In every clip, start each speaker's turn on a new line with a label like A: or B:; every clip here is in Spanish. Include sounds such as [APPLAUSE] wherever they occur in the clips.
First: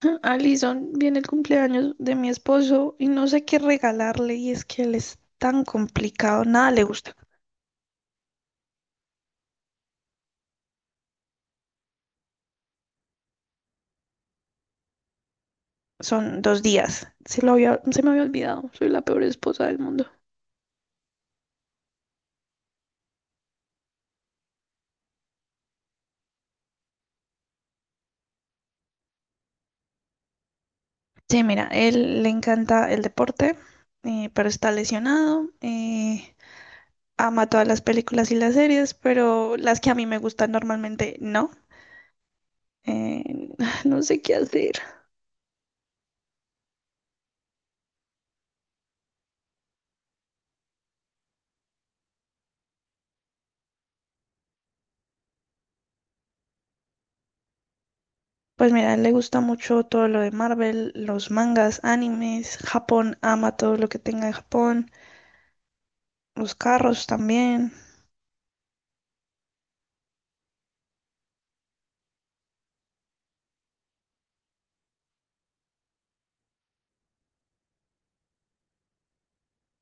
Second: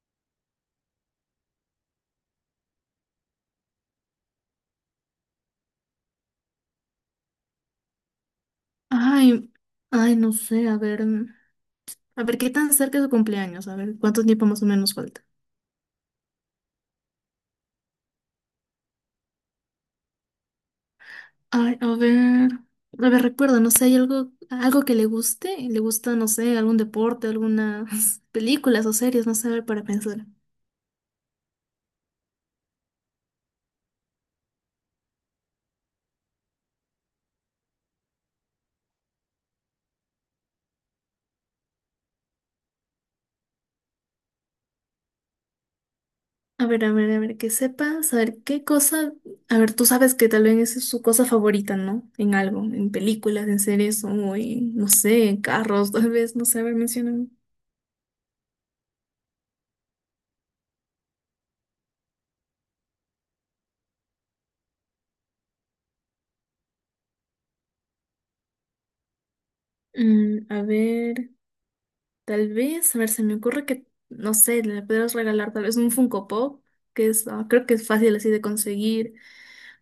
A: [LAUGHS] Alison, viene el cumpleaños de mi esposo y no sé qué regalarle y es que él es tan complicado, nada le gusta.
B: Ay, ay, no sé, a ver, a ver qué tan cerca es su cumpleaños, a ver cuánto tiempo más o menos falta.
A: Son dos días, se me había olvidado, soy la peor esposa del mundo.
B: Ay, a ver, recuerda, no sé, hay algo, algo que le guste, le gusta, no sé, algún deporte, algunas [LAUGHS] películas o series, no sé, a ver, para pensar.
A: Sí, mira, él le encanta el deporte, pero está lesionado, ama todas las películas y las series, pero las que a mí me gustan normalmente no. Eh, [LAUGHS] [SIGHS] no sé qué hacer.
B: A ver, a ver, a ver, que sepa, saber qué cosa, a ver, tú sabes que tal vez es su cosa favorita, ¿no? En algo, en películas, en series o en, no sé, en carros, [LAUGHS] tal vez, no sé, a ver, menciona.
A: Pues mira, a él le gusta mucho todo lo de Marvel, los mangas, animes, Japón, ama todo lo que tenga de Japón, los carros también.
B: A ver, tal vez, a ver, se me ocurre que, no sé, le podrías regalar tal vez un Funko Pop, que es, creo que es fácil así de conseguir,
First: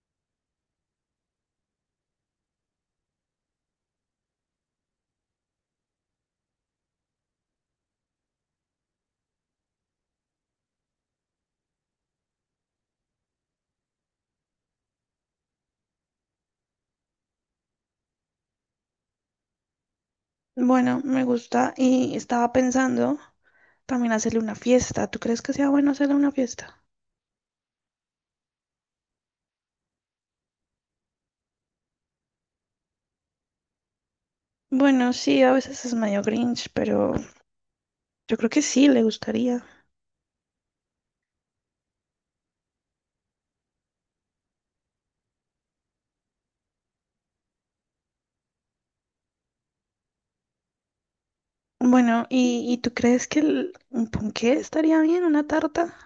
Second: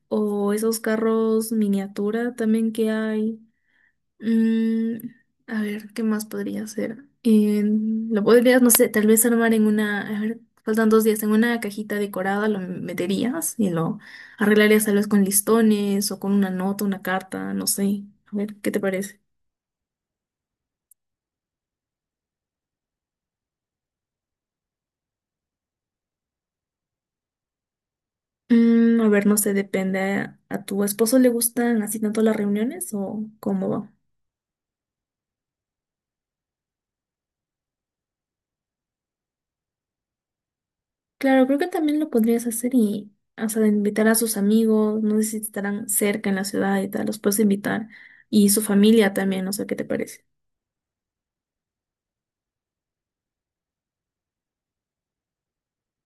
B: o esos carros miniatura también que hay. Mm, a ver, ¿qué más podría ser? Lo podrías, no sé, tal vez armar en una, a ver, faltan 2 días, en una cajita decorada lo meterías y lo arreglarías tal vez con listones o con una nota, una carta, no sé. A ver, ¿qué te parece?
A: Bueno, me gusta y estaba pensando también hacerle una fiesta. ¿Tú crees que sea bueno hacerle una fiesta?
B: A ver, no sé, depende. ¿A tu esposo le gustan así tanto las reuniones o cómo va?
A: Bueno, sí, a veces es medio grinch, pero yo creo que sí, le gustaría.
B: Claro, creo que también lo podrías hacer y, o sea, de invitar a sus amigos, no sé si estarán cerca en la ciudad y tal, los puedes invitar. Y su familia también, no sé qué te parece.
A: Bueno, ¿y tú crees que un ponqué estaría bien, una tarta?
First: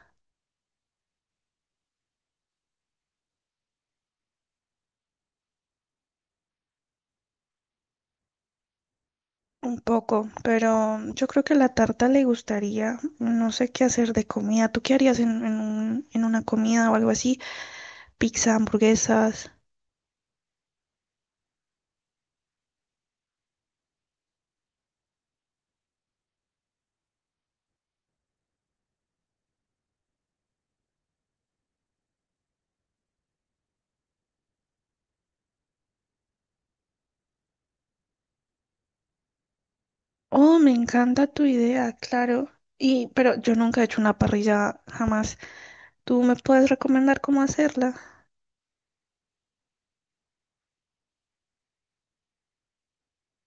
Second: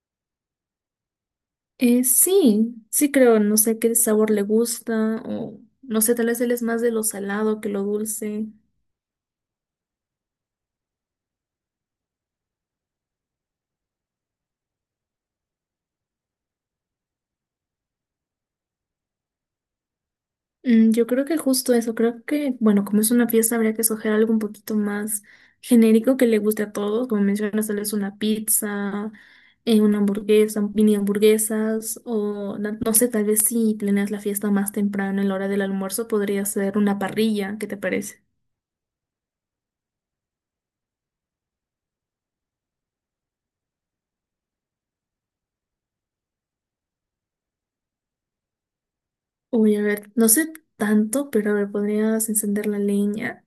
B: Sí, sí creo, no sé qué sabor le gusta o, no sé, tal vez él es más de lo salado que lo dulce.
A: Un poco, pero yo creo que la tarta le gustaría. No sé qué hacer de comida. ¿Tú qué harías en en una comida o algo así? Pizza, hamburguesas.
B: Yo creo que justo eso, creo que, bueno, como es una fiesta, habría que escoger algo un poquito más genérico que le guste a todos, como mencionas, tal vez una pizza, una hamburguesa, mini hamburguesas, o no sé, tal vez si planeas la fiesta más temprano en la hora del almuerzo, podría ser una parrilla, ¿qué te parece?
A: Oh, me encanta tu idea, claro. Y, pero yo nunca he hecho una parrilla jamás. ¿Tú me puedes recomendar cómo hacerla?
B: Uy, a ver, no sé tanto, pero a ver, podrías encender la leña.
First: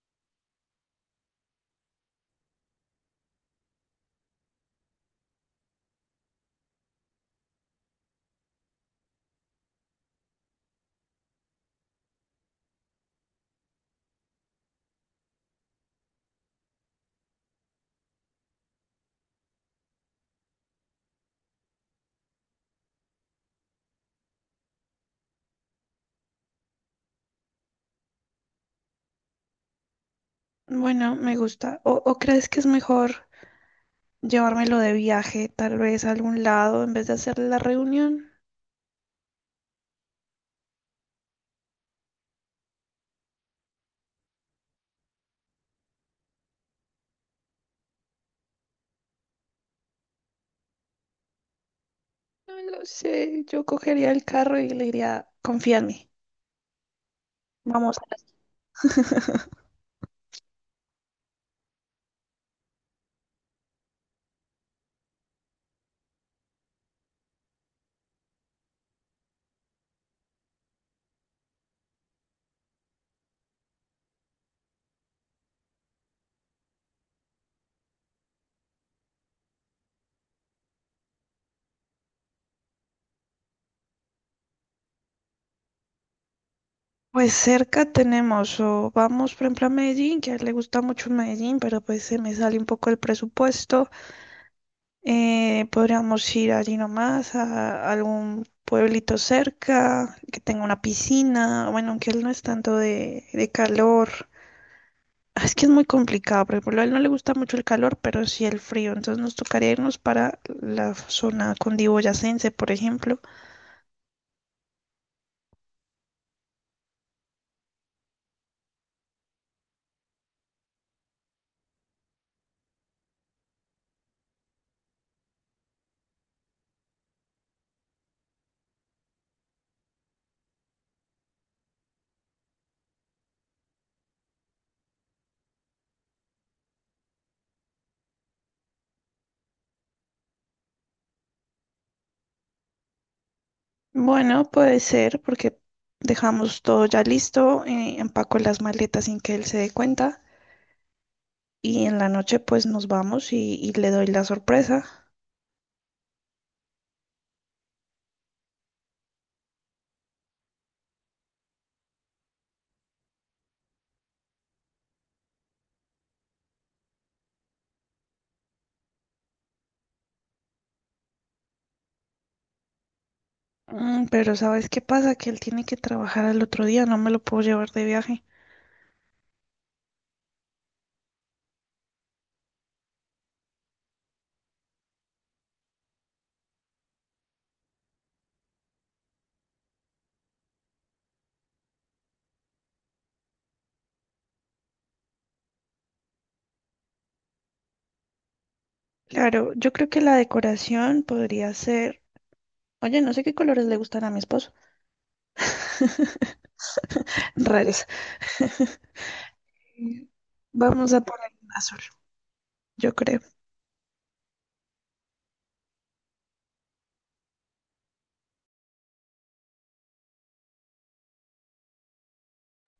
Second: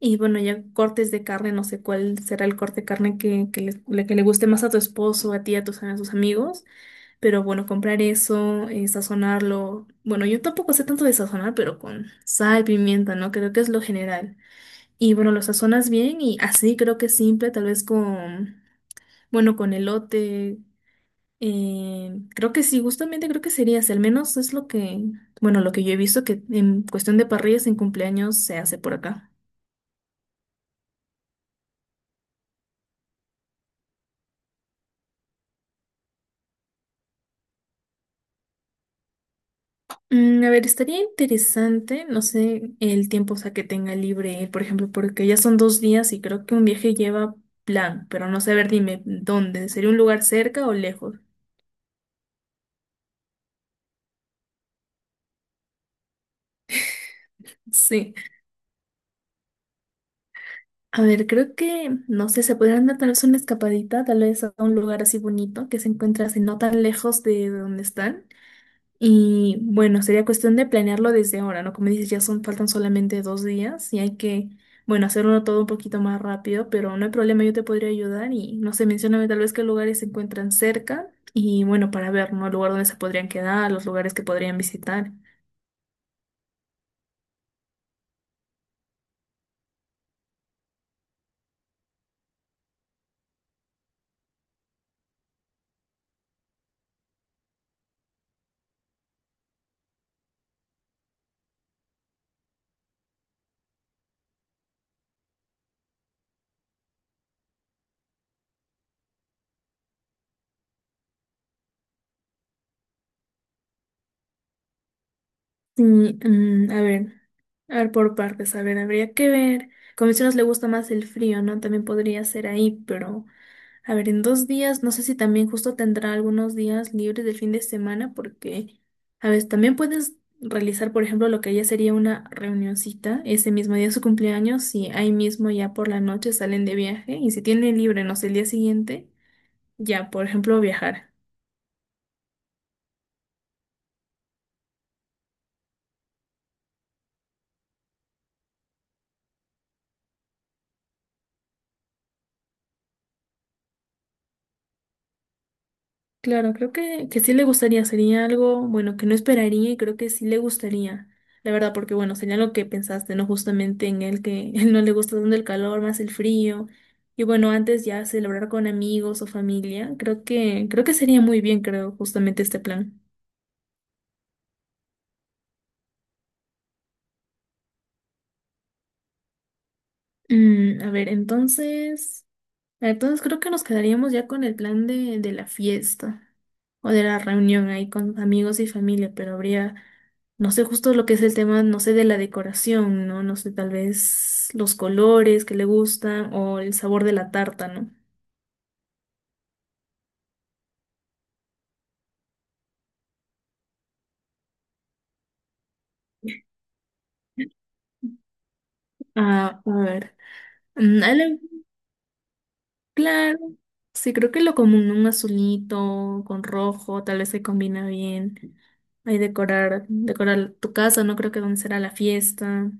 B: Y bueno, ya cortes de carne, no sé cuál será el corte de carne que le, que le guste más a tu esposo, a ti, a tus amigos. Pero bueno, comprar eso, sazonarlo. Bueno, yo tampoco sé tanto de sazonar, pero con sal, pimienta, ¿no? Creo que es lo general. Y bueno, lo sazonas bien y así creo que es simple, tal vez con, bueno, con elote. Creo que sí, justamente creo que sería así. Al menos es lo que, bueno, lo que yo he visto que en cuestión de parrillas en cumpleaños se hace por acá.
A: Bueno, me gusta. ¿O crees que es mejor llevármelo de viaje, tal vez a algún lado, en vez de hacer la reunión?
B: A ver, estaría interesante, no sé, el tiempo, o sea, que tenga libre él, por ejemplo, porque ya son 2 días y creo que un viaje lleva plan, pero no sé, a ver, dime, ¿dónde? ¿Sería un lugar cerca o lejos?
A: No lo sé. Yo cogería el carro y le diría, confía en mí. Vamos.
B: Sí.
A: [LAUGHS]
B: A ver, creo que, no sé, se podrían dar tal vez una escapadita, tal vez a un lugar así bonito que se encuentra así no tan lejos de donde están. Y bueno, sería cuestión de planearlo desde ahora, ¿no? Como dices, ya son, faltan solamente 2 días y hay que, bueno, hacerlo todo un poquito más rápido, pero no hay problema, yo te podría ayudar y no sé, mencióname tal vez qué lugares se encuentran cerca y bueno, para ver, ¿no? El lugar donde se podrían quedar, los lugares que podrían visitar.
A: Pues cerca tenemos, o vamos por ejemplo a Medellín, que a él le gusta mucho Medellín, pero pues se me sale un poco el presupuesto. Podríamos ir allí nomás a algún pueblito cerca, que tenga una piscina, bueno, aunque él no es tanto de calor. Ah, es que es muy complicado, por ejemplo, a él no le gusta mucho el calor, pero sí el frío, entonces nos tocaría irnos para la zona cundiboyacense, por ejemplo.
B: Y, a ver. A ver, por partes, a ver, habría que ver. Como mencionas, le gusta más el frío, ¿no? También podría ser ahí, pero a ver, en 2 días, no sé si también justo tendrá algunos días libres del fin de semana, porque, a ver, también puedes realizar, por ejemplo, lo que ya sería una reunioncita ese mismo día de su cumpleaños, y ahí mismo ya por la noche salen de viaje, y si tiene libre, no sé, el día siguiente, ya, por ejemplo, viajar.
A: Bueno, puede ser porque dejamos todo ya listo, empaco las maletas sin que él se dé cuenta y en la noche pues nos vamos y le doy la sorpresa.
B: Claro, creo que sí le gustaría, sería algo, bueno, que no esperaría y creo que sí le gustaría, la verdad, porque bueno, sería lo que pensaste, ¿no? Justamente en él que [LAUGHS] él no le gusta tanto el calor, más el frío. Y bueno, antes ya celebrar con amigos o familia, creo que sería muy bien, creo, justamente este plan.
A: Pero ¿sabes qué pasa? Que él tiene que trabajar al otro día, no me lo puedo llevar de viaje.
B: A ver, entonces. Entonces creo que nos quedaríamos ya con el plan de la fiesta o de la reunión ahí con amigos y familia, pero habría, no sé justo lo que es el tema, no sé, de la decoración, ¿no? No sé, tal vez los colores que le gustan o el sabor de la tarta, ¿no?
A: Claro, yo creo que la decoración podría ser. Oye, no sé qué colores le gustan a mi esposo. [LAUGHS] Raros. [LAUGHS]
B: A ver.
A: Vamos a
B: Mm, a
A: poner
B: la-
A: un azul, yo creo.
B: Claro, sí, creo que lo común, un azulito con rojo, tal vez se combina bien. Ahí decorar, decorar tu casa, no creo que donde será la fiesta.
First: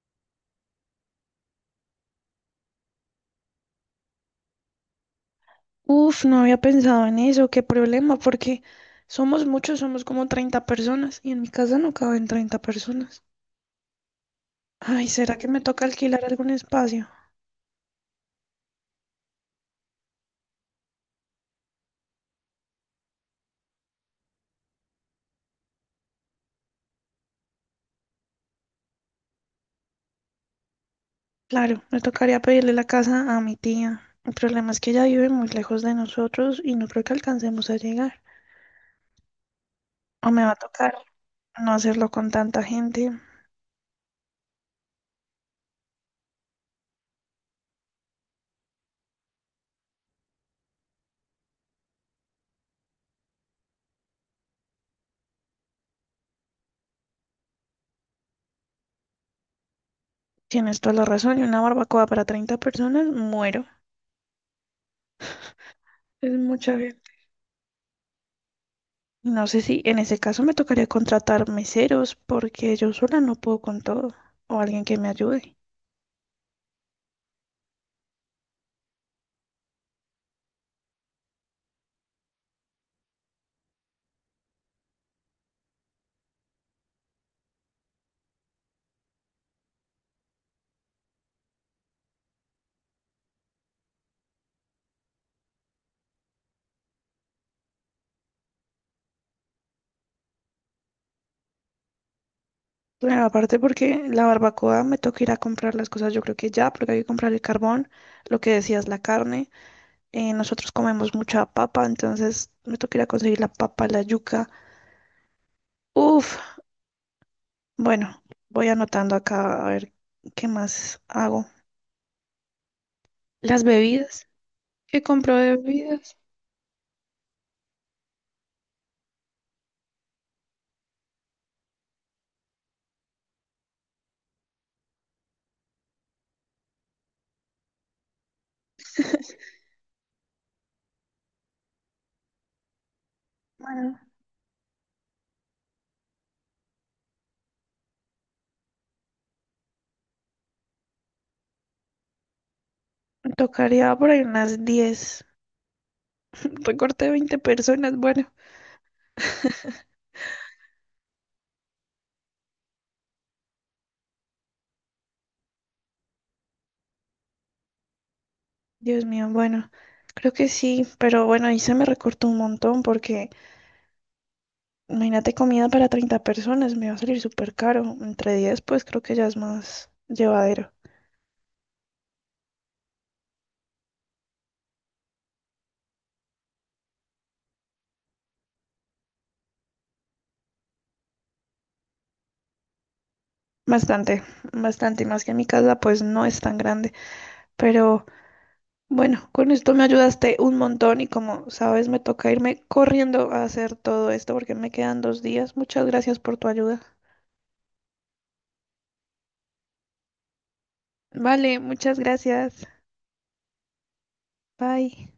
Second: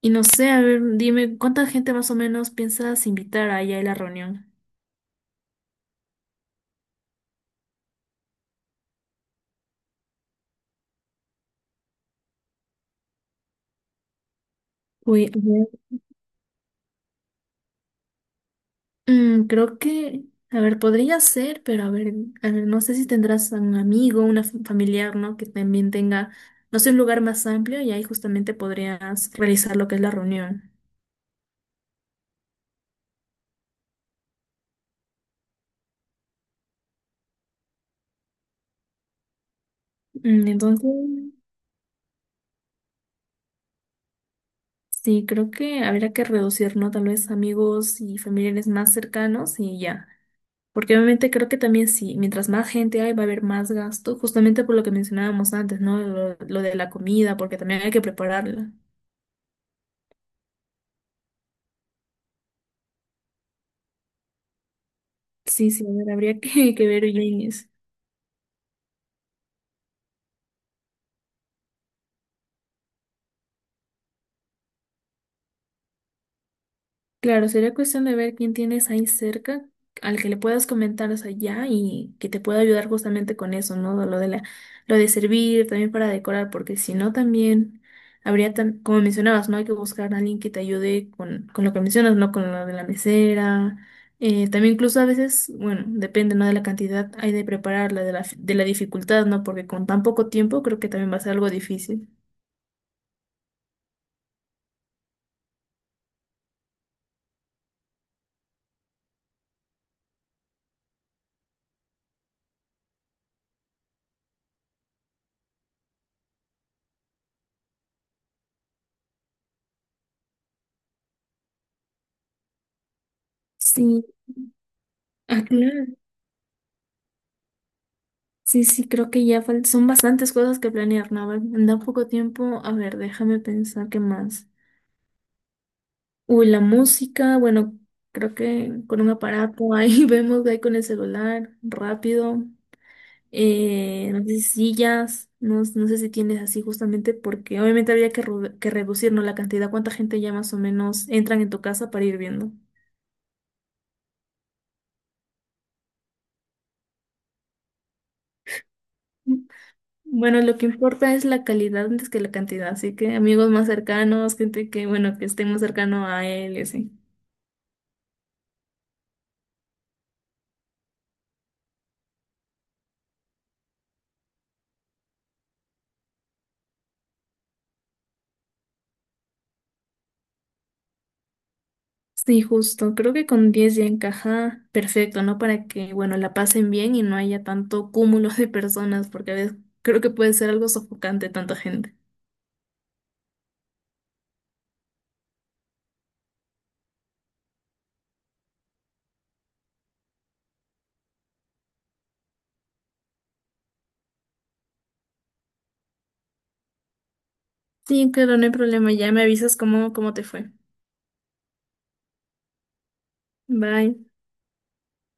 B: Y no sé, a ver, dime, ¿cuánta gente más o menos piensas invitar allá a la reunión?
A: Uf, no había pensado en eso, qué problema, porque somos muchos, somos como 30 personas y en mi casa no caben 30 personas. Ay,
B: Uy, a
A: ¿será que me
B: ver,
A: toca alquilar algún espacio?
B: Creo que, a ver, podría ser, pero a ver, no sé si tendrás un amigo, una familiar, ¿no? Que también tenga, no sé, un lugar más amplio y ahí justamente podrías realizar lo que es la reunión.
A: Claro, me tocaría pedirle la casa a mi tía. El problema es que ella vive muy lejos de nosotros y no creo que alcancemos a llegar. O me va a
B: Entonces,
A: tocar no hacerlo con tanta gente.
B: sí, creo que habría que reducir, ¿no? Tal vez amigos y familiares más cercanos y ya. Porque obviamente creo que también sí, mientras más gente hay, va a haber más gasto, justamente por lo que mencionábamos antes, ¿no? Lo de la comida, porque también hay que prepararla.
A: Tienes toda la razón, y una barbacoa para 30 personas, muero.
B: Sí, sí, a ver,
A: Es
B: habría
A: mucha
B: que, [LAUGHS] que ver
A: gente.
B: bien eso.
A: No sé si en ese caso me tocaría contratar meseros porque yo sola no puedo con todo o alguien que me ayude.
B: Claro, sería cuestión de ver quién tienes ahí cerca, al que le puedas comentar, o sea, ya, y que te pueda ayudar justamente con eso, ¿no? Lo de la, lo de servir, también para decorar, porque si no también habría, como mencionabas, ¿no? Hay que buscar a alguien que te ayude con lo que mencionas, ¿no? Con lo de la mesera. También incluso a veces, bueno, depende, ¿no? De la cantidad hay de prepararla, de la dificultad, ¿no? Porque con tan poco tiempo creo que también va a ser algo difícil.
A: Bueno, aparte porque la barbacoa me toca ir a comprar las cosas, yo creo que ya, porque hay que comprar el carbón, lo que decías, la carne. Nosotros comemos mucha papa, entonces me toca ir a conseguir la papa, la yuca. Uf, bueno, voy anotando acá a ver qué más hago. Las
B: Sí,
A: bebidas, ¿qué compro de
B: claro.
A: bebidas?
B: Sí, sí, creo que ya son bastantes cosas que planear, Naval. Da poco tiempo. A ver, déjame pensar qué más. Uy, la música, bueno, creo que con un aparato ahí [LAUGHS] vemos ahí con el celular, rápido.
A: Bueno,
B: No sé si sillas, no, no sé si tienes así justamente porque obviamente habría que, que reducir, ¿no? La cantidad, cuánta gente ya más o menos entran en tu casa para ir viendo.
A: me tocaría por ahí unas 10 recorté 20 personas, bueno.
B: Mm, Bueno, lo que importa es la calidad antes que la cantidad, así que amigos más cercanos, gente que, bueno, que esté más cercano a él, y así.
A: Dios mío, bueno, creo que sí, pero bueno, ahí se me recortó un montón porque imagínate comida para 30 personas, me va a salir súper caro. Entre 10, pues creo que ya es más llevadero.
B: Sí, justo. Creo que con 10 ya encaja perfecto, ¿no? Para que, bueno, la pasen bien y no haya tanto cúmulo de personas, porque a veces creo que puede ser algo sofocante tanta gente.
A: Bastante, bastante, y más que mi casa, pues no es tan grande. Pero bueno, con esto me ayudaste un montón y como sabes, me toca irme corriendo a hacer todo esto porque me quedan 2 días. Muchas gracias por tu ayuda.
B: Sí, claro, no hay problema. Ya me avisas cómo, cómo te fue.
A: Vale, muchas gracias.
B: Bye.
A: Bye.